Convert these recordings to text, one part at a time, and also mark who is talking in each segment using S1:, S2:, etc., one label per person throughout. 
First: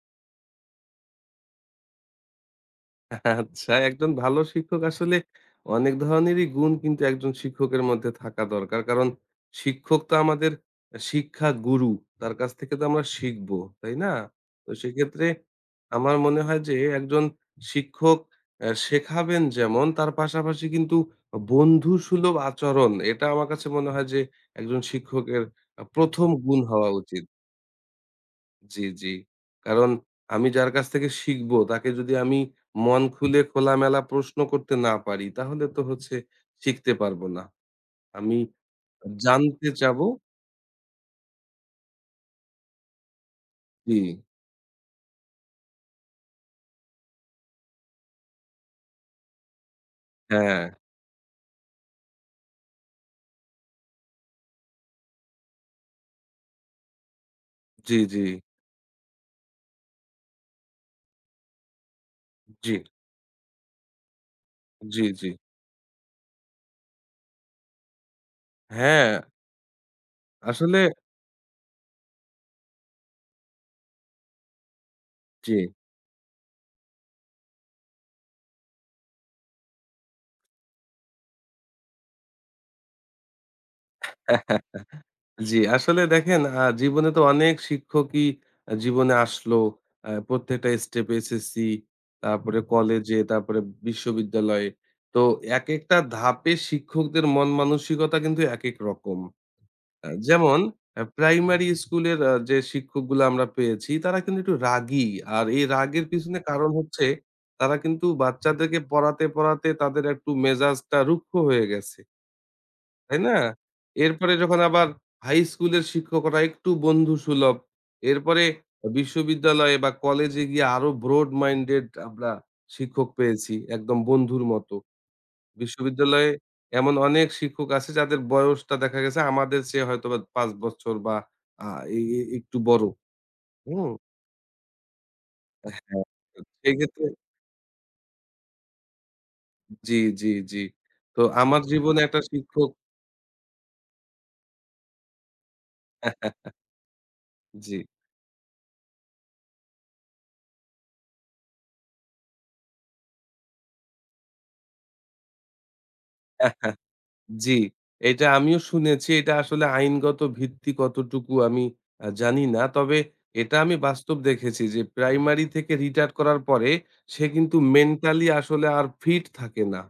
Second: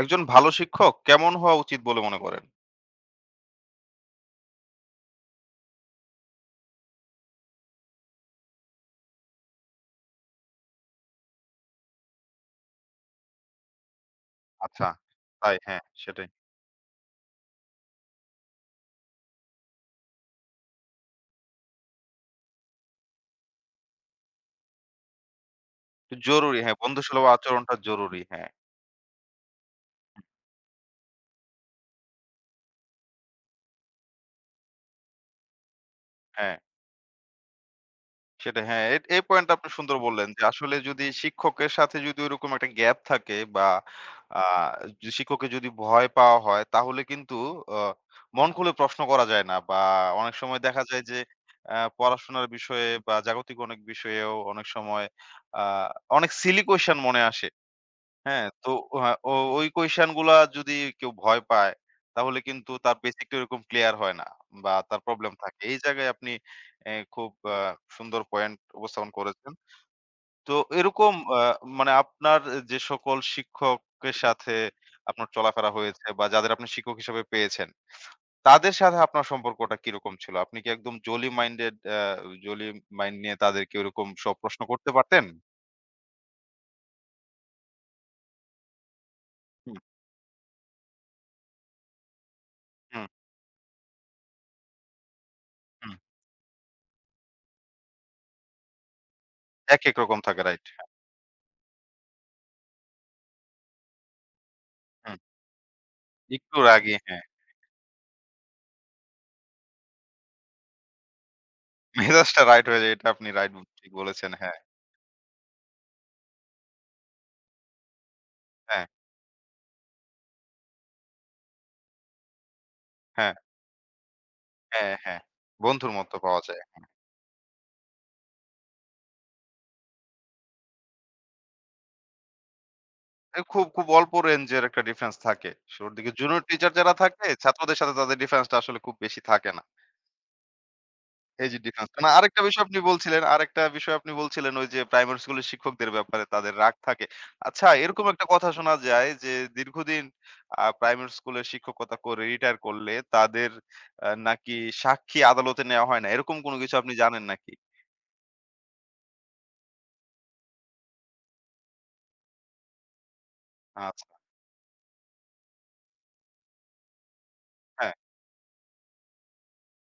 S1: একজন ভালো শিক্ষক কেমন হওয়া উচিত বলে মনে করেন?
S2: আচ্ছা, একজন ভালো শিক্ষক আসলে অনেক ধরনেরই গুণ কিন্তু একজন শিক্ষকের মধ্যে থাকা দরকার। কারণ শিক্ষক তো আমাদের শিক্ষা গুরু। তার কাছ থেকে তো আমরা শিখবো, তাই না? তো
S1: আচ্ছা।
S2: সেক্ষেত্রে
S1: তাই হ্যাঁ,
S2: আমার
S1: সেটাই।
S2: মনে হয় যে একজন শিক্ষক শেখাবেন যেমন তার পাশাপাশি কিন্তু বন্ধুসুলভ আচরণ এটা আমার কাছে মনে হয় যে একজন শিক্ষকের
S1: তো
S2: ১ম গুণ
S1: জরুরি হ্যাঁ,
S2: হওয়া উচিত।
S1: বন্ধুসুলভ আচরণটা জরুরি। হ্যাঁ,
S2: জি, জি। কারণ আমি যার কাছ থেকে শিখবো তাকে যদি আমি মন খুলে খোলামেলা প্রশ্ন করতে না পারি তাহলে তো হচ্ছে
S1: হ্যাঁ।
S2: শিখতে পারবো না। আমি
S1: সেটা হ্যাঁ, এই পয়েন্টটা
S2: জানতে
S1: আপনি সুন্দর
S2: চাবো।
S1: বললেন যে আসলে যদি শিক্ষকের সাথে ওরকম একটা গ্যাপ থাকে বা
S2: জি,
S1: আ শিক্ষককে যদি ভয় পাওয়া হয় তাহলে কিন্তু অ মন খুলে প্রশ্ন করা যায় না বা অনেক
S2: হ্যাঁ।
S1: সময় দেখা যায় যে পড়াশোনার বিষয়ে বা জাগতিক অনেক বিষয়েও অনেক সময় আ অনেক সিলি কোয়েশ্চেন মনে আসে।
S2: জি, জি,
S1: হ্যাঁ, তো হ্যাঁ, ওই কোয়েশ্চেন গুলা যদি কেউ ভয় পায়, তাহলে
S2: জি,
S1: কিন্তু তার বেসিকটা ওরকম ক্লিয়ার হয় না বা তার
S2: জি, জি।
S1: প্রবলেম থাকে। এই জায়গায় আপনি খুব সুন্দর পয়েন্ট
S2: হ্যাঁ,
S1: উপস্থাপন করেছেন। তো
S2: আসলে
S1: এরকম মানে আপনার যে সকল শিক্ষকের সাথে আপনার
S2: জি।
S1: চলাফেরা হয়েছে বা যাদের আপনি শিক্ষক হিসেবে পেয়েছেন, তাদের সাথে আপনার সম্পর্কটা কিরকম ছিল? আপনি কি একদম জোলি মাইন্ড নিয়ে তাদেরকে ওরকম সব প্রশ্ন করতে পারতেন?
S2: জি, আসলে দেখেন জীবনে তো অনেক শিক্ষকই জীবনে আসলো।
S1: হুম,
S2: প্রত্যেকটা স্টেপে এসএসসি, তারপরে
S1: হুম,
S2: কলেজে, তারপরে বিশ্ববিদ্যালয়ে। তো
S1: হুম।
S2: একেকটা ধাপে শিক্ষকদের মন মানসিকতা কিন্তু একেক রকম।
S1: একেক রকম থাকে,
S2: যেমন
S1: রাইট। হ্যাঁ,
S2: প্রাইমারি স্কুলের যে শিক্ষকগুলো আমরা পেয়েছি তারা কিন্তু একটু রাগী।
S1: হুম।
S2: আর এই রাগের পিছনে
S1: একটু
S2: কারণ
S1: রাগী,
S2: হচ্ছে
S1: হ্যাঁ।
S2: তারা কিন্তু বাচ্চাদেরকে পড়াতে, পড়াতে তাদের একটু মেজাজটা রুক্ষ হয়ে গেছে।
S1: মেজাজটা রাইট হয়ে যায়। এটা
S2: তাই
S1: আপনি
S2: না?
S1: রাইট ঠিক বলেছেন।
S2: এরপরে
S1: হ্যাঁ,
S2: যখন আবার হাই স্কুলের শিক্ষকরা একটু বন্ধুসুলভ। এরপরে
S1: হ্যাঁ,
S2: বিশ্ববিদ্যালয়ে বা কলেজে গিয়ে আরো ব্রড মাইন্ডেড আমরা শিক্ষক
S1: হ্যাঁ,
S2: পেয়েছি একদম বন্ধুর মতো।
S1: হ্যাঁ, হ্যাঁ। বন্ধুর মতো
S2: বিশ্ববিদ্যালয়ে
S1: পাওয়া যায়। হ্যাঁ।
S2: এমন অনেক শিক্ষক আছে যাদের বয়সটা দেখা গেছে আমাদের চেয়ে হয়তোবা ৫ বছর বা আ এ এ একটু বড়।
S1: খুব, খুব
S2: হুম?
S1: অল্প রেঞ্জের একটা ডিফারেন্স থাকে। শুরুর
S2: হ্যাঁ,
S1: দিকে জুনিয়র টিচার যারা
S2: সেক্ষেত্রে
S1: থাকে, ছাত্রদের সাথে তাদের ডিফারেন্স টা আসলে খুব বেশি থাকে না।
S2: জি, জি, জি। তো
S1: এই যে
S2: আমার
S1: ডিফারেন্স টা।
S2: জীবনে
S1: না,
S2: একটা
S1: আরেকটা বিষয়
S2: শিক্ষক
S1: আপনি বলছিলেন, আরেকটা বিষয় আপনি বলছিলেন ওই যে প্রাইমারি স্কুলের শিক্ষকদের ব্যাপারে তাদের রাগ থাকে। আচ্ছা,
S2: জি।
S1: এরকম একটা কথা শোনা যায় যে দীর্ঘদিন প্রাইমারি স্কুলে শিক্ষকতা করে রিটায়ার করলে তাদের নাকি সাক্ষী আদালতে নেওয়া হয় না। এরকম কোনো কিছু আপনি জানেন নাকি?
S2: জি, এটা আমিও শুনেছি। এটা আসলে আইনগত ভিত্তি কতটুকু আমি জানি না। তবে এটা আমি
S1: আচ্ছা,
S2: বাস্তব দেখেছি যে প্রাইমারি থেকে রিটায়ার করার পরে সে কিন্তু
S1: হ্যাঁ।
S2: মেন্টালি আসলে আর ফিট থাকে না।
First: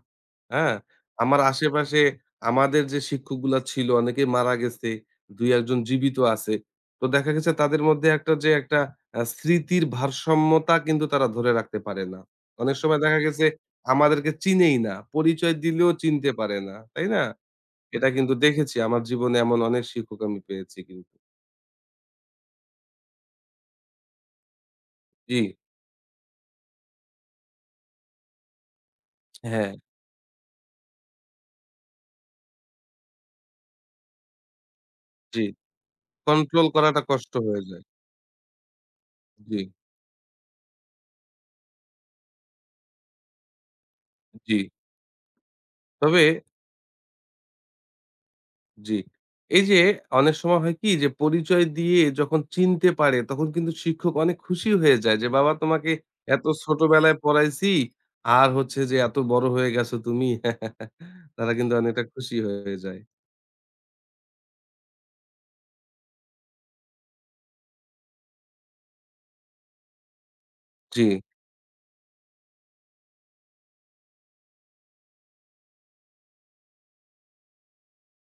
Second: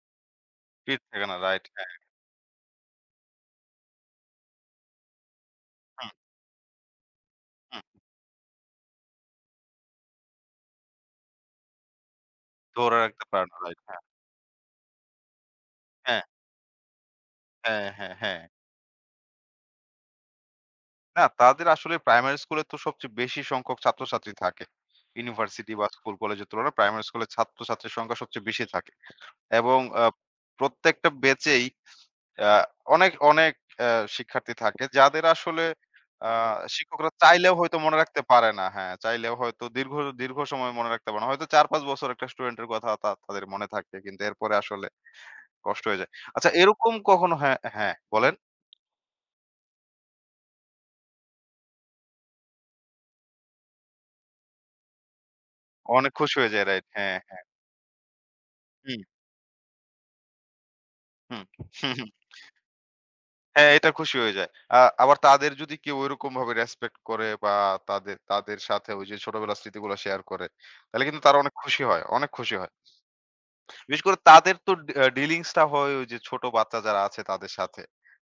S2: হ্যাঁ?
S1: ফিট থাকে না,
S2: আমার
S1: রাইট, হ্যাঁ।
S2: আশেপাশে আমাদের যে শিক্ষকগুলা ছিল অনেকেই মারা গেছে। ২-১ জন
S1: হুম,
S2: জীবিত আছে। তো দেখা গেছে তাদের
S1: হুম।
S2: মধ্যে একটা যে একটা স্মৃতির ভারসাম্যতা কিন্তু তারা ধরে রাখতে পারে না। অনেক
S1: ধরে
S2: সময় দেখা
S1: রাখতে
S2: গেছে
S1: পারে না, রাইট, হ্যাঁ।
S2: আমাদেরকে চিনেই না। পরিচয় দিলেও
S1: হ্যাঁ,
S2: চিনতে পারে না। তাই না?
S1: হ্যাঁ,
S2: এটা
S1: হ্যাঁ,
S2: কিন্তু
S1: হ্যাঁ।
S2: দেখেছি। আমার জীবনে এমন অনেক শিক্ষক আমি পেয়েছি কিন্তু।
S1: না, তাদের আসলে প্রাইমারি স্কুলে তো সবচেয়ে বেশি সংখ্যক ছাত্রছাত্রী থাকে।
S2: জি,
S1: ইউনিভার্সিটি বা স্কুল কলেজের তুলনায় প্রাইমারি স্কুলে ছাত্রছাত্রীর সংখ্যা সবচেয়ে বেশি থাকে।
S2: হ্যাঁ,
S1: এবং প্রত্যেকটা ব্যাচেই আ অনেক, অনেক অ্যা শিক্ষার্থী থাকে যাদের
S2: জি।
S1: আসলে আ
S2: কন্ট্রোল করাটা
S1: শিক্ষকরা
S2: কষ্ট
S1: চাইলেও
S2: হয়ে
S1: হয়তো
S2: যায়।
S1: মনে রাখতে পারে না। হ্যাঁ, চাইলেও
S2: জি,
S1: হয়তো দীর্ঘ, দীর্ঘ সময় মনে রাখতে পারে না। হয়তো ৪-৫ বছর একটা স্টুডেন্টের কথা তাদের মনে থাকে। কিন্তু
S2: জি।
S1: এরপরে আসলে কষ্ট হয়ে যায়।
S2: তবে
S1: আচ্ছা, এরকম কখনো হ্যাঁ, হ্যাঁ বলেন?
S2: জি। এই যে অনেক সময় হয় কি যে পরিচয় দিয়ে যখন চিনতে পারে তখন কিন্তু শিক্ষক অনেক খুশি হয়ে যায় যে, "বাবা তোমাকে
S1: অনেক খুশি
S2: এত
S1: হয়ে যায়, রাইট।
S2: ছোটবেলায়
S1: হ্যাঁ, হ্যাঁ।
S2: পড়াইছি, আর হচ্ছে যে
S1: হুম,
S2: এত বড় হয়ে গেছো তুমি।"
S1: হুম।
S2: তারা কিন্তু অনেকটা খুশি হয়ে যায়।
S1: হ্যাঁ, এটা খুশি হয়ে যায়। আ আবার তাদের যদি কেউ ঐরকমভাবে রেসপেক্ট করে বা তাদের তাদের সাথে ওই যে ছোটবেলার স্মৃতিগুলো শেয়ার করে,
S2: জি,
S1: তাহলে কিন্তু তারা অনেক খুশি হয়, অনেক খুশি হয়। বিশেষ করে তাদের তো ডি আ ডিলিংস টা হয় ওই যে ছোট বাচ্চা যারা আছে তাদের সাথে।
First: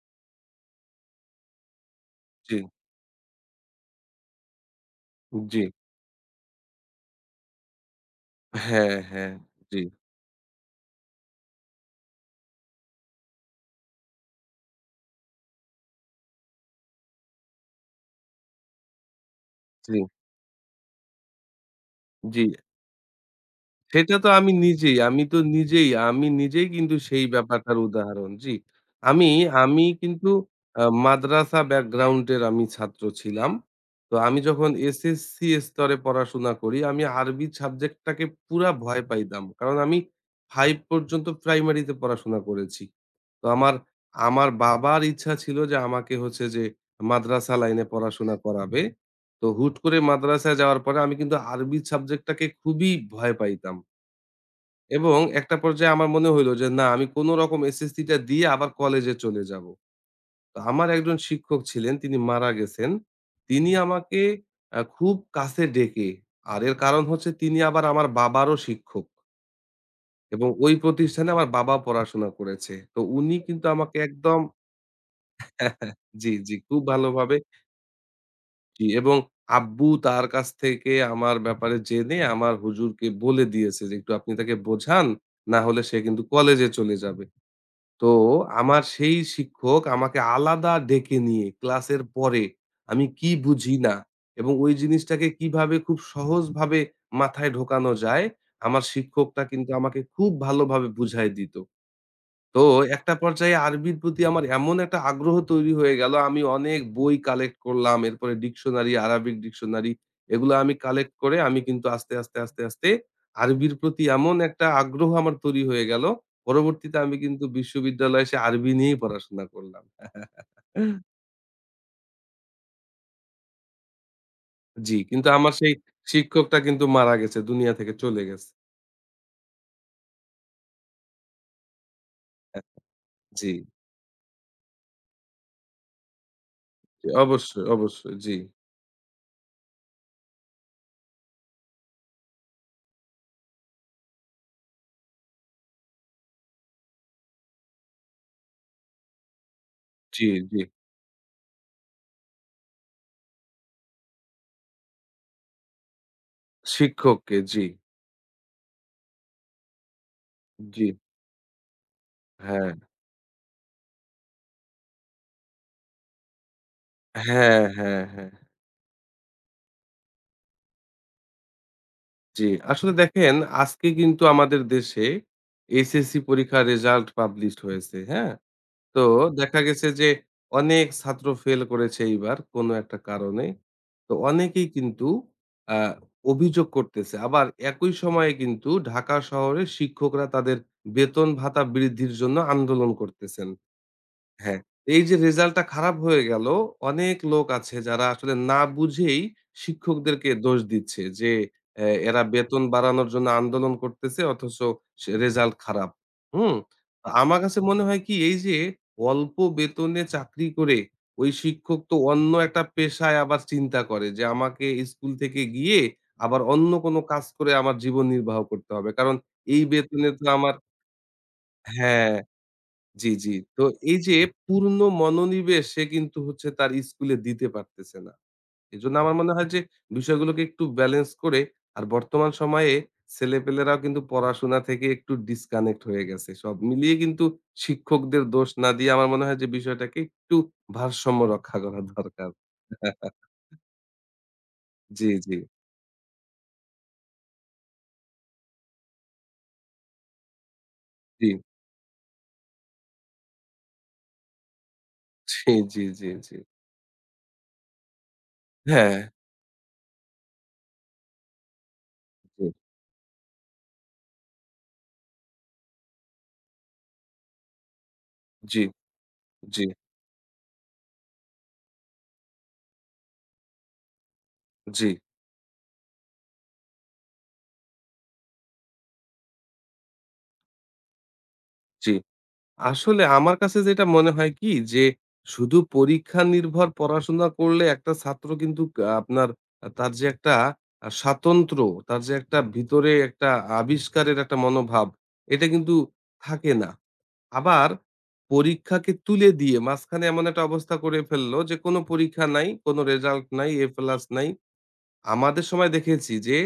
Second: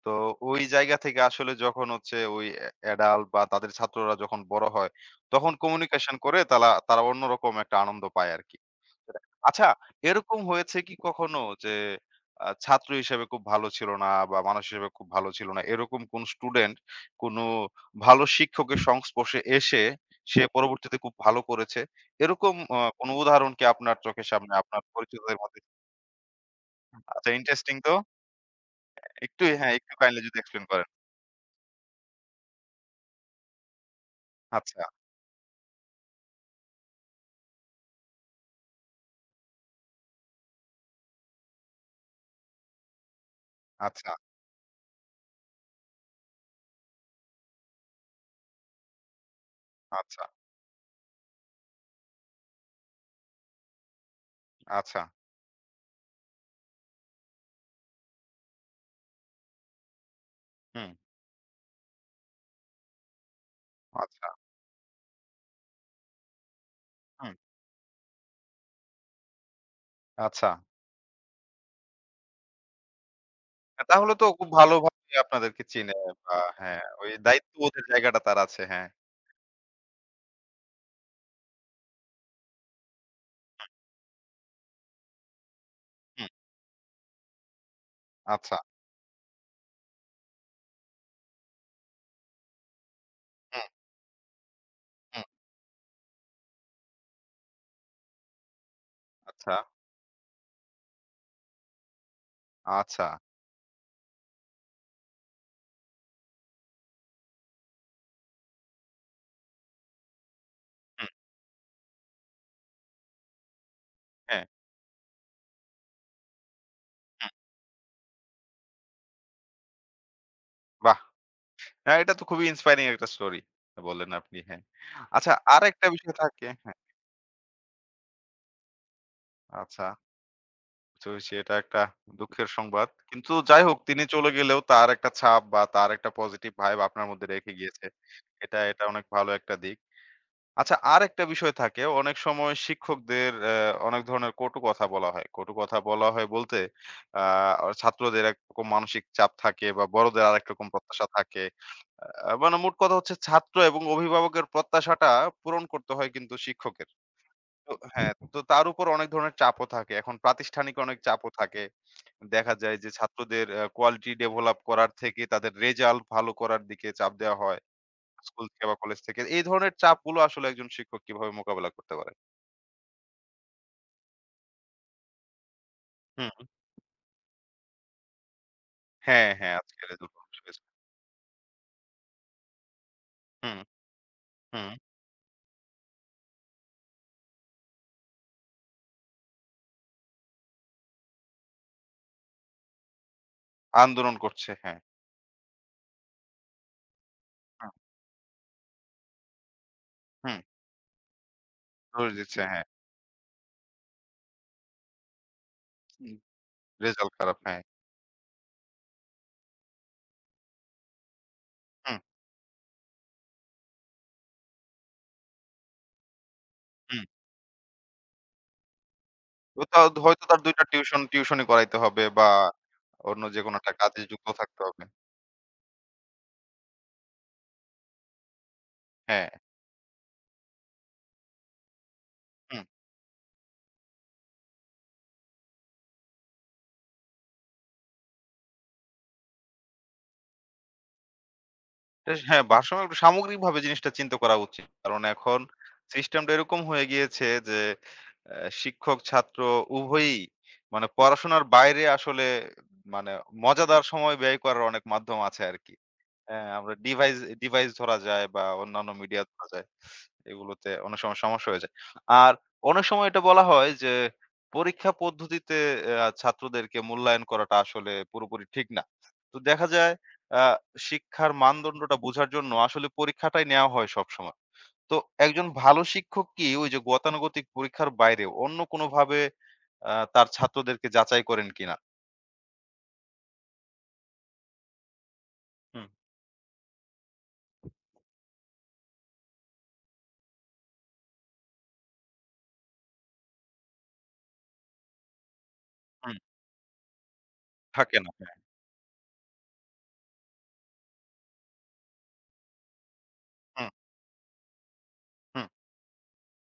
S1: তো ওই জায়গা থেকে আসলে যখন হচ্ছে ওই
S2: জি,
S1: অ্যাডাল্ট বা তাদের ছাত্ররা যখন বড় হয়, তখন
S2: জি।
S1: কমিউনিকেশন করে তারা অন্যরকম একটা আনন্দ পায় আরকি।
S2: হ্যাঁ,
S1: সেটাই।
S2: হ্যাঁ।
S1: আচ্ছা,
S2: জি,
S1: এরকম হয়েছে কি কখনো যে ছাত্র হিসেবে খুব ভালো ছিল না বা মানুষ হিসেবে খুব ভালো ছিল না। এরকম কোন স্টুডেন্ট কোনো ভালো শিক্ষকের সংস্পর্শে এসে
S2: জি,
S1: সে পরবর্তীতে খুব ভালো করেছে।
S2: জি।
S1: এরকম কোনো উদাহরণ কি আপনার
S2: সেটা তো
S1: চোখের
S2: আমি
S1: সামনে আপনার
S2: নিজেই। আমি তো
S1: পরিচিতদের মধ্যে?
S2: নিজেই, আমি নিজেই কিন্তু সেই
S1: আচ্ছা, ইন্টারেস্টিং
S2: ব্যাপারটার
S1: তো।
S2: উদাহরণ। জি। আমি,
S1: একটু হ্যাঁ,
S2: আমি
S1: একটু কাইন্ডলি
S2: কিন্তু
S1: যদি এক্সপ্লেইন করেন।
S2: মাদ্রাসা ব্যাকগ্রাউন্ড এর আমি ছাত্র ছিলাম। তো আমি যখন
S1: আচ্ছা,
S2: এসএসসি স্তরে পড়াশোনা করি, আমি আরবি সাবজেক্টটাকে পুরা ভয় পাইতাম। কারণ আমি ৫ পর্যন্ত প্রাইমারিতে পড়াশোনা করেছি। তো আমার,
S1: আচ্ছা,
S2: আমার বাবার ইচ্ছা ছিল যে আমাকে হচ্ছে যে মাদ্রাসা লাইনে পড়াশোনা করাবে। তো হুট করে
S1: আচ্ছা,
S2: মাদ্রাসায় যাওয়ার পরে আমি কিন্তু আরবি সাবজেক্টটাকে খুবই ভয় পাইতাম।
S1: আচ্ছা।
S2: এবং একটা পর্যায়ে আমার মনে হইলো যে না আমি কোনো রকম এসএসসি টা দিয়ে আবার কলেজে চলে যাবো। তো আমার
S1: হুম,
S2: একজন শিক্ষক ছিলেন তিনি মারা গেছেন। তিনি আমাকে
S1: আচ্ছা,
S2: খুব কাছে ডেকে, আর এর কারণ হচ্ছে
S1: হুম,
S2: তিনি আবার আমার বাবারও শিক্ষক এবং
S1: আচ্ছা।
S2: ওই প্রতিষ্ঠানে আমার বাবা পড়াশোনা করেছে। তো উনি কিন্তু আমাকে
S1: তাহলে তো
S2: একদম
S1: খুব ভালোভাবে আপনাদেরকে চিনে
S2: জি,
S1: বা
S2: জি খুব
S1: হ্যাঁ, ওই
S2: ভালোভাবে
S1: দায়িত্ববোধের জায়গাটা তার আছে।
S2: জি
S1: হ্যাঁ।
S2: এবং আব্বু তার কাছ থেকে আমার ব্যাপারে জেনে আমার হুজুরকে বলে দিয়েছে যে, "একটু আপনি তাকে বোঝান, না হলে সে কিন্তু
S1: হুম,
S2: কলেজে চলে যাবে।" তো
S1: আচ্ছা।
S2: আমার সেই শিক্ষক আমাকে আলাদা ডেকে নিয়ে ক্লাসের পরে আমি কি
S1: হুম,
S2: বুঝি না এবং ওই
S1: হুম,
S2: জিনিসটাকে কিভাবে খুব সহজভাবে মাথায় ঢোকানো যায় আমার শিক্ষকটা
S1: আচ্ছা,
S2: কিন্তু আমাকে খুব ভালোভাবে বুঝায় দিত। তো
S1: আচ্ছা।
S2: একটা পর্যায়ে আরবির প্রতি আমার এমন একটা আগ্রহ তৈরি হয়ে গেল, আমি অনেক বই কালেক্ট করলাম। এরপরে ডিকশনারি, আরাবিক ডিকশনারি এগুলো আমি
S1: হুম,
S2: কালেক্ট করে আমি কিন্তু আস্তে, আস্তে, আস্তে, আস্তে আরবির প্রতি এমন
S1: হ্যাঁ,
S2: একটা আগ্রহ আমার তৈরি হয়ে গেল। পরবর্তীতে আমি
S1: হুম,
S2: কিন্তু বিশ্ববিদ্যালয়ে এসে আরবি নিয়েই পড়াশোনা করলাম।
S1: বাহ! হ্যাঁ, এটা তো খুবই ইন্সপায়ারিং একটা স্টোরি বললেন আপনি, হ্যাঁ।
S2: জি, কিন্তু
S1: আচ্ছা,
S2: আমার সেই
S1: আরেকটা বিষয় থাকে
S2: শিক্ষকটা
S1: হ্যাঁ,
S2: কিন্তু মারা গেছে, দুনিয়া থেকে চলে গেছে।
S1: আচ্ছা তো সেটা একটা দুঃখের
S2: হ্যাঁ,
S1: সংবাদ। কিন্তু
S2: জি,
S1: যাই হোক তিনি চলে গেলেও তার একটা ছাপ বা তার একটা পজিটিভ ভাইব আপনার
S2: জি,
S1: মধ্যে রেখে
S2: অবশ্যই,
S1: গিয়েছে।
S2: অবশ্যই। জি,
S1: এটা এটা অনেক ভালো একটা দিক। আচ্ছা, আরেকটা বিষয় থাকে অনেক সময় শিক্ষকদের অনেক ধরনের কটু কথা বলা হয়, কটু কথা বলা হয় বলতে আহ, ছাত্রদের একরকম মানসিক চাপ থাকে বা
S2: জি,
S1: বড়দের আরেক
S2: জি।
S1: রকম প্রত্যাশা থাকে মানে মোট কথা হচ্ছে ছাত্র এবং অভিভাবকের প্রত্যাশাটা পূরণ করতে হয় কিন্তু শিক্ষকের,
S2: শিক্ষককে জি,
S1: তো হ্যাঁ তো তার উপর অনেক ধরনের চাপও থাকে, এখন প্রাতিষ্ঠানিক
S2: জি,
S1: অনেক চাপও থাকে, দেখা
S2: হ্যাঁ।
S1: যায় যে ছাত্রদের কোয়ালিটি ডেভেলপ করার থেকে তাদের রেজাল্ট ভালো করার দিকে চাপ দেওয়া হয়
S2: হ্যাঁ, হ্যাঁ, হ্যাঁ।
S1: স্কুল থেকে বা কলেজ থেকে। এই ধরনের চাপগুলো আসলে একজন শিক্ষক কিভাবে মোকাবেলা করতে পারে?
S2: জি, আসলে দেখেন আজকে কিন্তু আমাদের দেশে এইচএসসি
S1: হুম,
S2: পরীক্ষার রেজাল্ট পাবলিশড হয়েছে, হ্যাঁ? তো
S1: হ্যাঁ, হ্যাঁ,
S2: দেখা গেছে
S1: আজকের এই
S2: যে
S1: দুটো বিষয় আছে।
S2: অনেক ছাত্র ফেল করেছে এইবার কোনো একটা কারণে।
S1: হুম,
S2: তো অনেকেই
S1: হুম,
S2: কিন্তু আ অভিযোগ করতেছে। আবার একই সময়ে কিন্তু ঢাকা শহরে শিক্ষকরা তাদের বেতন ভাতা বৃদ্ধির জন্য আন্দোলন করতেছেন।
S1: আন্দোলন করছে,
S2: হ্যাঁ,
S1: হ্যাঁ।
S2: এই যে রেজাল্টটা খারাপ হয়ে গেল, অনেক লোক
S1: হুম,
S2: আছে যারা আসলে না বুঝেই শিক্ষকদেরকে
S1: হুম,
S2: দোষ দিচ্ছে যে,
S1: দৌড়
S2: এরা
S1: দিচ্ছে,
S2: বেতন
S1: হ্যাঁ।
S2: বাড়ানোর জন্য আন্দোলন করতেছে অথচ সে রেজাল্ট খারাপ।
S1: হুম,
S2: হুম? তো
S1: রেজাল্ট খারাপ,
S2: আমার কাছে
S1: হ্যাঁ।
S2: মনে হয় কি এই যে অল্প বেতনে চাকরি করে ওই শিক্ষক তো
S1: হুম,
S2: অন্য একটা পেশায় আবার চিন্তা করে যে আমাকে স্কুল থেকে গিয়ে আবার অন্য কোনো
S1: হুম।
S2: কাজ করে আমার জীবন নির্বাহ করতে হবে। কারণ এই
S1: তো তাও
S2: বেতনে তো
S1: হয়তো তার ২
S2: আমার
S1: টা টিউশনি করাইতে হবে
S2: হ্যাঁ।
S1: বা
S2: জি,
S1: অন্য
S2: জি।
S1: যেকোনো
S2: তো
S1: একটা
S2: এই
S1: কাজে
S2: যে
S1: যুক্ত থাকতে
S2: পূর্ণ
S1: হবে।
S2: মনোনিবেশ সে কিন্তু হচ্ছে তার স্কুলে দিতে পারতেছে না। এজন্য আমার
S1: হ্যাঁ,
S2: মনে হয় যে বিষয়গুলোকে একটু ব্যালেন্স করে আর বর্তমান
S1: হুম।
S2: সময়ে ছেলেপেলেরাও কিন্তু পড়াশোনা থেকে একটু ডিসকানেক্ট হয়ে গেছে। সব মিলিয়ে কিন্তু শিক্ষকদের দোষ না দিয়ে আমার মনে হয় যে বিষয়টাকে একটু ভারসাম্য রক্ষা করা
S1: এস
S2: দরকার।
S1: হ্যাঁ, ভারসাম্য একটু সামগ্রিকভাবে জিনিসটা চিন্তা করা উচিত। কারণ
S2: জি, জি,
S1: এখন সিস্টেমটা এরকম হয়ে গিয়েছে যে, শিক্ষক, ছাত্র উভয়ই মানে
S2: জি,
S1: পড়াশোনার বাইরে আসলে মানে মজাদার সময় ব্যয় করার অনেক মাধ্যম আছে
S2: জি,
S1: আরকি।
S2: জি, জি, জি।
S1: হ্যাঁ, আমরা ডিভাইস ডিভাইস ধরা যায় বা অন্যান্য
S2: হ্যাঁ,
S1: মিডিয়া ধরা যায়। এগুলোতে অনেক সময় সমস্যা হয়ে যায়। আর
S2: জি,
S1: অনেক সময় এটা বলা হয় যে পরীক্ষা পদ্ধতিতে ছাত্রদেরকে মূল্যায়ন করাটা আসলে পুরোপুরি
S2: জি,
S1: ঠিক না। তো
S2: জি,
S1: দেখা যায় আ শিক্ষার মানদণ্ডটা বোঝার জন্য আসলে পরীক্ষাটাই নেওয়া হয় সবসময়।
S2: জি,
S1: তো একজন ভালো শিক্ষক কি ওই যে গতানুগতিক পরীক্ষার বাইরে অন্য কোনোভাবে তার ছাত্রদেরকে যাচাই করেন কিনা?
S2: জি। আসলে আমার কাছে যেটা মনে হয় কি যে শুধু
S1: হুম।
S2: পরীক্ষা নির্ভর পড়াশোনা করলে একটা ছাত্র কিন্তু আপনার তার যে একটা স্বাতন্ত্র, তার যে একটা ভিতরে একটা আবিষ্কারের একটা মনোভাব, এটা কিন্তু
S1: হুম,
S2: থাকে না। আবার
S1: থাকে না। হ্যাঁ,
S2: পরীক্ষাকে তুলে দিয়ে মাঝখানে এমন একটা অবস্থা করে ফেললো যে কোনো পরীক্ষা নাই, কোনো রেজাল্ট নাই, এ
S1: হুম,
S2: প্লাস নাই। আমাদের
S1: হুম।
S2: সময় দেখেছি যে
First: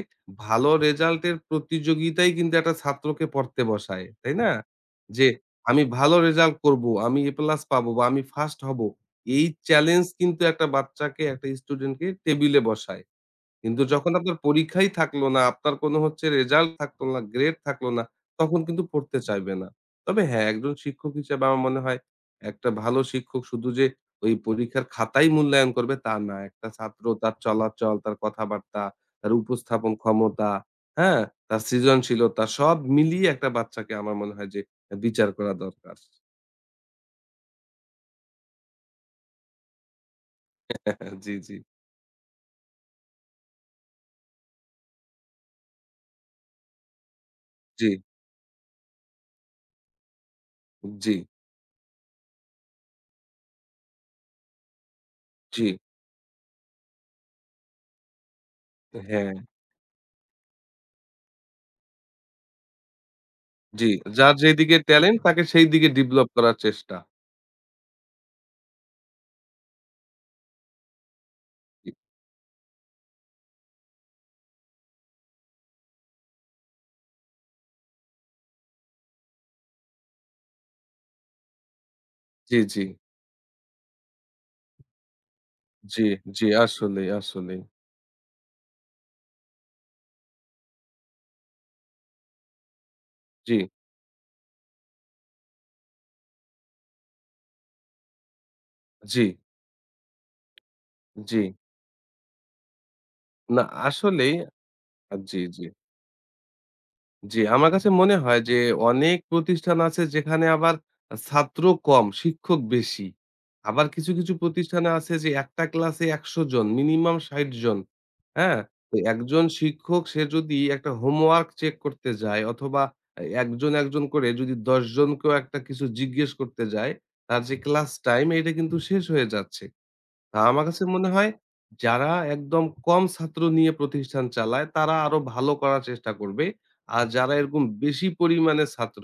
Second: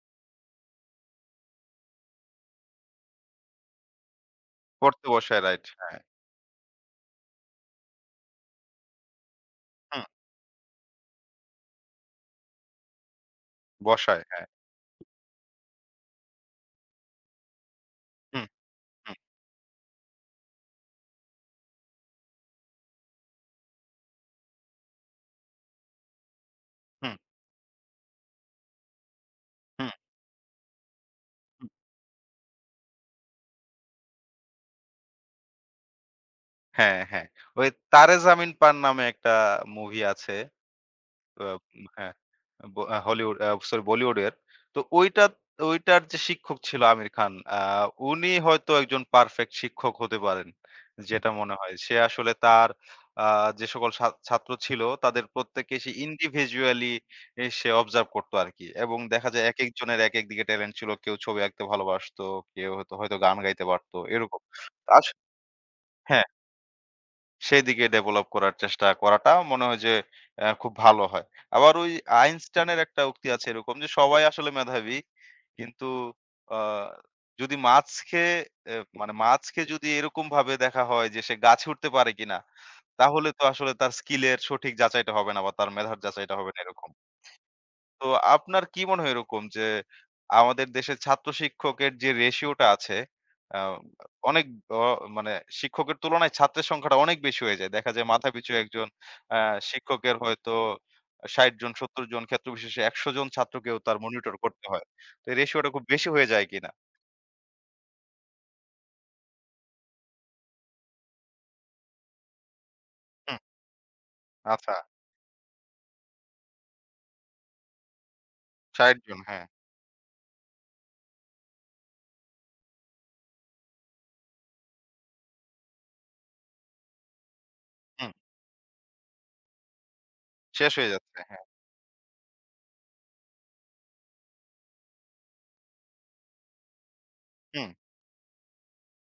S2: ভালো রেজাল্টের প্রতিযোগিতাই কিন্তু একটা ছাত্রকে পড়তে বসায়, তাই না?
S1: পড়তে
S2: যে
S1: বসায়, রাইট।
S2: আমি
S1: হ্যাঁ,
S2: ভালো রেজাল্ট করব, আমি এ প্লাস পাবো বা আমি ফার্স্ট হব। এই
S1: হুম।
S2: চ্যালেঞ্জ কিন্তু একটা বাচ্চাকে, একটা স্টুডেন্টকে টেবিলে বসায়। কিন্তু যখন
S1: বসায়,
S2: আপনার
S1: হ্যাঁ।
S2: পরীক্ষাই থাকলো না, আপনার কোনো হচ্ছে রেজাল্ট থাকলো না, গ্রেড থাকলো না,
S1: হুম,
S2: তখন কিন্তু
S1: হুম,
S2: পড়তে চাইবে না। তবে হ্যাঁ, একজন শিক্ষক হিসেবে আমার মনে হয় একটা ভালো শিক্ষক শুধু যে ওই পরীক্ষার খাতাই মূল্যায়ন করবে তা না। একটা ছাত্র
S1: হুম,
S2: তার চলাচল, তার কথাবার্তা, তার উপস্থাপন
S1: হুম,
S2: ক্ষমতা, হ্যাঁ? তার
S1: হুম।
S2: সৃজনশীলতা সব মিলিয়ে একটা বাচ্চাকে আমার মনে হয় যে বিচার করা দরকার।
S1: হ্যাঁ, হ্যাঁ। ওই 'তারে জামিন পার' নামে একটা মুভি আছে।
S2: জি,
S1: আ
S2: জি,
S1: হ্যাঁ, ব আহ, হলিউড আ সরি বলিউডের। তো ওইটা ওইটার যে শিক্ষক ছিল আমির খান,
S2: জি,
S1: উনি হয়তো একজন পারফেক্ট শিক্ষক হতে পারেন।
S2: জি,
S1: যেটা মনে হয়। সে আসলে তার আ যে সকল ছাত্র ছিল তাদের
S2: জি,
S1: প্রত্যেককে সে ইন্ডিভিজুয়ালি সে অবজার্ভ করত আরকি। এবং দেখা
S2: হ্যাঁ,
S1: যায় একেক জনের একেক দিকে ট্যালেন্ট ছিল। কেউ ছবি আঁকতে ভালোবাসতো, কেউ হয়তো, হয়তো গান গাইতে
S2: জি।
S1: পারত।
S2: যার
S1: এরকম।
S2: যেদিকে
S1: আস
S2: ট্যালেন্ট তাকে সেই দিকে
S1: হ্যাঁ।
S2: ডেভেলপ করার চেষ্টা।
S1: সেইদিকে ডেভেলপ করার চেষ্টা করাটা মনে হয় যে খুব ভালো হয়। আবার ওই আইনস্টাইনের একটা উক্তি আছে এরকম যে সবাই আসলে মেধাবী। কিন্তু আ যদি মাছকে মানে মাছকে যদি এরকমভাবে দেখা হয় যে সে গাছে উঠতে পারে কিনা,
S2: জি, জি,
S1: তাহলে তো আসলে তার স্কিলের সঠিক যাচাইটা হবে না বা তার মেধার
S2: জি,
S1: যাচাইটা
S2: জি,
S1: হবে না, এরকম।
S2: আসলেই, আসলেই।
S1: তো আপনার কি মনে হয় এরকম যে আমাদের দেশের ছাত্র শিক্ষকের যে রেশিওটা আছে
S2: জি,
S1: আ অনেক অ মানে শিক্ষকের তুলনায় ছাত্রের সংখ্যাটা অনেক বেশি হয়ে যায়। দেখা যায় মাথাপিছু একজন
S2: জি,
S1: আ শিক্ষকের হয়তো
S2: জি।
S1: ৬০ জন ৭০ জন ক্ষেত্র বিশেষে ১০০ জন
S2: না
S1: ছাত্রকেও তার
S2: আসলেই
S1: মনিটর করতে হয়। তো এই
S2: জি, জি,
S1: রেশিওটা খুব বেশি হয়ে যায় কিনা?
S2: জি। আমার কাছে মনে হয় যে অনেক প্রতিষ্ঠান আছে যেখানে আবার ছাত্র কম, শিক্ষক বেশি।
S1: হুম,
S2: আবার কিছু, কিছু
S1: আচ্ছা
S2: প্রতিষ্ঠানে আছে যে একটা ক্লাসে ১০০ জন, মিনিমাম ৬০ জন। হ্যাঁ? তো
S1: ৬০ জন
S2: একজন
S1: হ্যাঁ,
S2: শিক্ষক সে যদি একটা হোমওয়ার্ক চেক করতে যায় অথবা একজন, একজন করে যদি ১০ জনকেও একটা কিছু জিজ্ঞেস করতে যায়, তার যে ক্লাস
S1: হুম,
S2: টাইম এটা কিন্তু শেষ হয়ে যাচ্ছে। আমার
S1: শেষ
S2: কাছে
S1: হয়ে
S2: মনে
S1: যাচ্ছে
S2: হয়
S1: হ্যাঁ,
S2: যারা একদম কম ছাত্র নিয়ে প্রতিষ্ঠান চালায় তারা আরো ভালো করার চেষ্টা করবে। আর যারা এরকম
S1: হুম।
S2: বেশি পরিমাণে ছাত্র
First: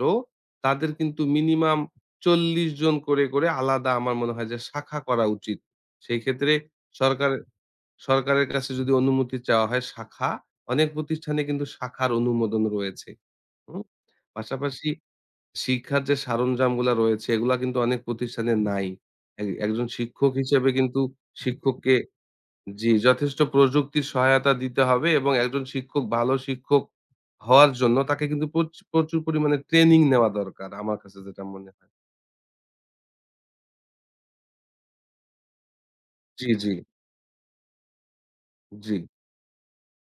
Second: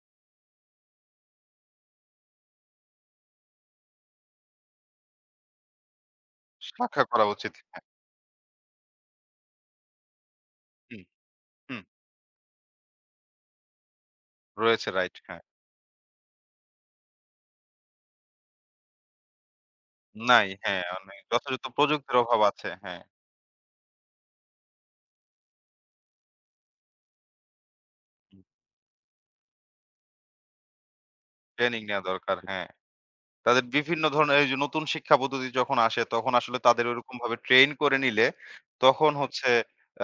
S2: তাদের কিন্তু মিনিমাম ৪০ জন করে, করে আলাদা আমার মনে হয় যে শাখা করা উচিত। সেই ক্ষেত্রে
S1: শাখা করা
S2: সরকার
S1: উচিত।
S2: সরকারের কাছে যদি অনুমতি চাওয়া হয় শাখা, অনেক
S1: হুম,
S2: প্রতিষ্ঠানে কিন্তু
S1: হুম।
S2: শাখার অনুমোদন রয়েছে। হুম? পাশাপাশি
S1: রয়েছে, রাইট, হ্যাঁ।
S2: শিক্ষার যে সরঞ্জামগুলা রয়েছে এগুলা কিন্তু অনেক প্রতিষ্ঠানে নাই। একজন শিক্ষক
S1: নাই
S2: হিসেবে
S1: হ্যাঁ,
S2: কিন্তু
S1: অনেক যথাযথ
S2: শিক্ষককে
S1: প্রযুক্তির অভাব আছে
S2: জি,
S1: হ্যাঁ।
S2: যথেষ্ট প্রযুক্তির সহায়তা দিতে হবে এবং একজন শিক্ষক ভালো শিক্ষক হওয়ার জন্য তাকে কিন্তু প্রচুর পরিমাণে ট্রেনিং নেওয়া দরকার। আমার কাছে যেটা মনে
S1: ট্রেনিং
S2: হয়।
S1: নেয়া দরকার, হ্যাঁ। তাদের বিভিন্ন ধরনের এই যে নতুন শিক্ষা পদ্ধতি যখন আসে তখন
S2: জি,
S1: আসলে
S2: জি,
S1: তাদের ওইরকমভাবে ট্রেন করে নিলে
S2: জি,
S1: তখন হচ্ছে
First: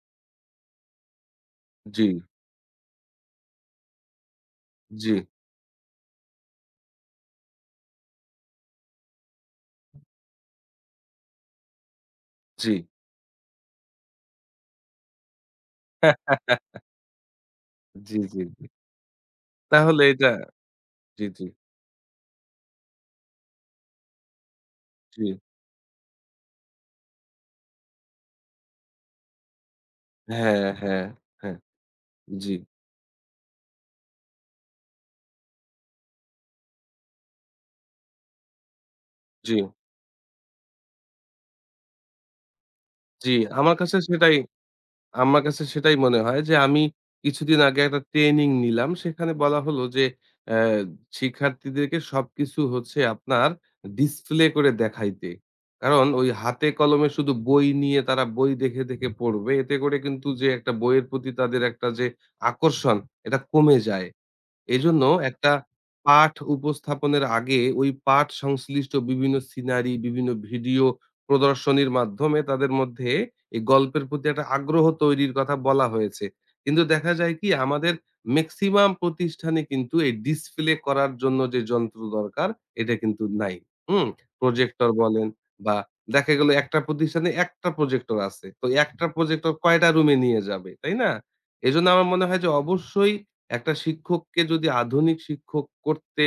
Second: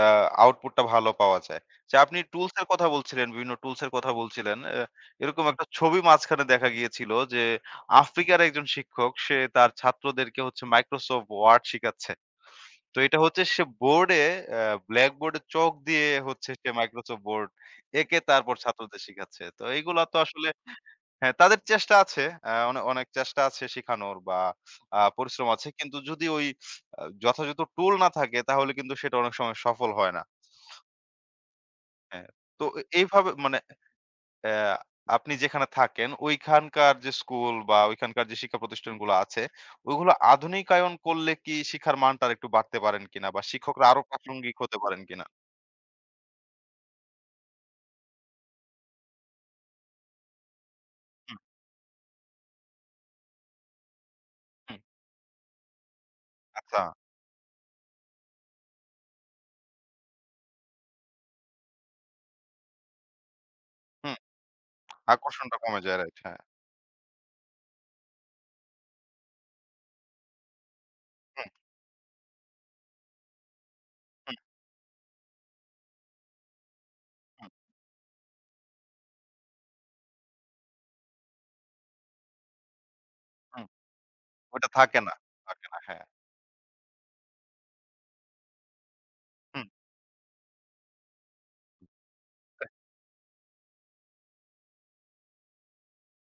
S1: আ আউটপুটটা ভালো পাওয়া যায়। যে
S2: জি,
S1: আপনি টুলস এর কথা বলছিলেন, বিভিন্ন টুলস এর কথা বলছিলেন।
S2: জি,
S1: এরকম একটা ছবি মাঝখানে দেখা গিয়েছিল যে আফ্রিকার একজন শিক্ষক সে তার ছাত্রদেরকে হচ্ছে Microsoft Word শিখাচ্ছে।
S2: জি।
S1: তো এটা হচ্ছে সে বোর্ডে আ ব্ল্যাক বোর্ডে চক দিয়ে হচ্ছে সে মাইক্রোসফট ওয়ার্ড
S2: জি,
S1: এঁকে
S2: জি,
S1: তারপর
S2: জি।
S1: ছাত্রদের শিখাচ্ছে। তো
S2: তাহলে
S1: এইগুলা তো
S2: এটা
S1: আসলে
S2: জি,
S1: হ্যাঁ,
S2: জি,
S1: তাদের চেষ্টা আছে। আ অনে অনেক চেষ্টা আছে শিখানোর বা
S2: জি।
S1: পরিশ্রম আছে। কিন্তু যদি ওই যথাযথ টুল না থাকে তাহলে কিন্তু সেটা অনেক সময় সফল হয় না।
S2: হ্যাঁ, হ্যাঁ, হ্যাঁ।
S1: হ্যাঁ,
S2: জি,
S1: তো এইভাবে মানে অ্যা আপনি যেখানে থাকেন ঐখানকার যে স্কুল বা ঐখানকার যে শিক্ষা প্রতিষ্ঠানগুলো আছে,
S2: জি,
S1: ওইগুলো আধুনিকায়ন করলে কি শিক্ষার মানটা আরেকটু বাড়তে পারেন কিনা?
S2: জি।
S1: বা
S2: আমার
S1: শিক্ষকরা
S2: কাছে
S1: আরো
S2: সেটাই
S1: প্রাসঙ্গিক হতে পারেন কিনা?
S2: আমার কাছে সেটাই মনে হয় যে আমি কিছুদিন আগে একটা ট্রেনিং নিলাম। সেখানে বলা হলো যে অ্যা
S1: হুম,
S2: শিক্ষার্থীদেরকে সবকিছু হচ্ছে আপনার ডিসপ্লে করে
S1: হুম,
S2: দেখাইতে। কারণ ওই হাতে
S1: আচ্ছা,
S2: কলমে শুধু বই নিয়ে তারা বই দেখে, দেখে পড়বে। এতে করে কিন্তু যে একটা বইয়ের প্রতি তাদের একটা যে আকর্ষণ এটা কমে যায়।
S1: হুম,
S2: এজন্য একটা
S1: আকর্ষণটা কমে যায়, রাইট,
S2: পাঠ
S1: হ্যাঁ।
S2: উপস্থাপনের আগে ওই পাঠ সংশ্লিষ্ট বিভিন্ন সিনারি, বিভিন্ন ভিডিও
S1: হুম,
S2: প্রদর্শনীর মাধ্যমে তাদের মধ্যে এই গল্পের প্রতি
S1: হুম,
S2: একটা আগ্রহ তৈরির কথা বলা হয়েছে। কিন্তু দেখা যায় কি
S1: হুম,
S2: আমাদের মেক্সিমাম প্রতিষ্ঠানে কিন্তু এই ডিসপ্লে করার জন্য যে যন্ত্র দরকার এটা কিন্তু নাই।
S1: হুম।
S2: হুম?
S1: ওটা
S2: প্রজেক্টর
S1: থাকে না,
S2: বলেন
S1: থাকে
S2: বা
S1: না, হ্যাঁ।
S2: দেখা গেল একটা প্রতিষ্ঠানে একটা প্রজেক্টর আছে। তো একটা প্রজেক্টর
S1: হুম,
S2: কয়টা রুমে নিয়ে যাবে, তাই না? এজন্য আমার মনে হয় যে অবশ্যই একটা শিক্ষককে যদি আধুনিক শিক্ষক করতে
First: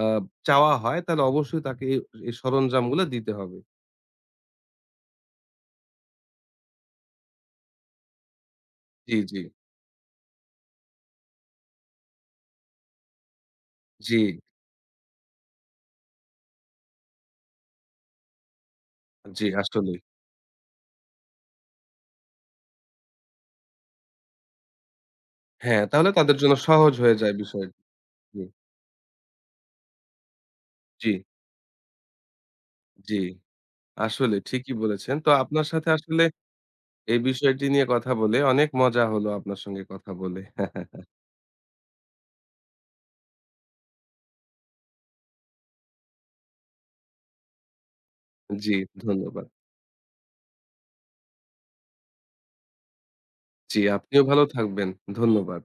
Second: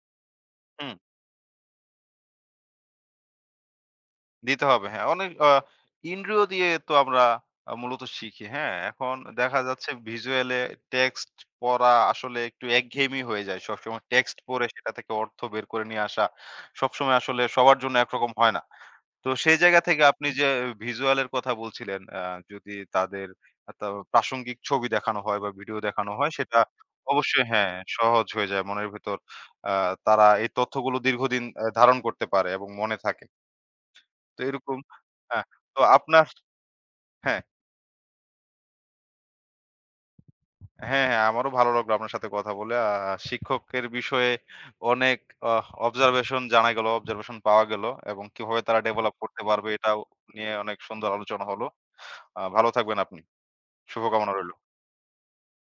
S2: আ চাওয়া
S1: হুম।
S2: হয় তাহলে অবশ্যই তাকে এই এই সরঞ্জামগুলো দিতে হবে।
S1: দিতে হবে। হ্যাঁ, অনেক ইন্দ্রিয় দিয়ে তো আমরা মূলত শিখি। হ্যাঁ? এখন
S2: জি, জি,
S1: দেখা যাচ্ছে ভিজুয়াল টেক্সট পড়া আসলে একটু একঘেয়েমি হয়ে যায়। সবসময়
S2: জি,
S1: টেক্সট পড়ে সেটা থেকে অর্থ বের করে নিয়ে আসা সবসময় আসলে সবার জন্য একরকম হয় না। তো
S2: জি,
S1: সেই জায়গা
S2: আসলেই।
S1: থেকে আপনি যে ভিজুয়াল এর কথা বলছিলেন, যদি তাদের তা প্রাসঙ্গিক ছবি দেখানো হয় বা ভিডিও
S2: হ্যাঁ, তাহলে
S1: দেখানো হয়
S2: তাদের জন্য
S1: সেটা
S2: সহজ হয়ে যায়
S1: অবশ্যই হ্যাঁ,
S2: বিষয়টি।
S1: সহজ
S2: জি,
S1: হয়ে যায় মনের ভেতর। আ তারা এই তথ্যগুলো
S2: জি,
S1: দীর্ঘদিন ধারণ করতে পারে এবং মনে
S2: জি,
S1: থাকে।
S2: আসলে
S1: তো
S2: ঠিকই
S1: এরকম
S2: বলেছেন। তো
S1: হ্যাঁ,
S2: আপনার
S1: তো
S2: সাথে আসলে
S1: আপনার
S2: এই
S1: হ্যাঁ,
S2: বিষয়টি নিয়ে কথা বলে অনেক মজা হলো আপনার সঙ্গে কথা বলে।
S1: হ্যাঁ, হ্যাঁ, আমারও ভালো লাগলো আপনার সাথে কথা বলে। শিক্ষকের বিষয়ে অনেক অবজারভেশন জানা গেল, অবজারভেশন পাওয়া গেল এবং কিভাবে
S2: জি,
S1: তারা ডেভেলপ করতে
S2: ধন্যবাদ।
S1: পারবে এটাও নিয়ে অনেক সুন্দর আলোচনা হলো। ভালো থাকবেন আপনি।
S2: জি, আপনিও
S1: শুভকামনা
S2: ভালো
S1: রইল।
S2: থাকবেন। ধন্যবাদ।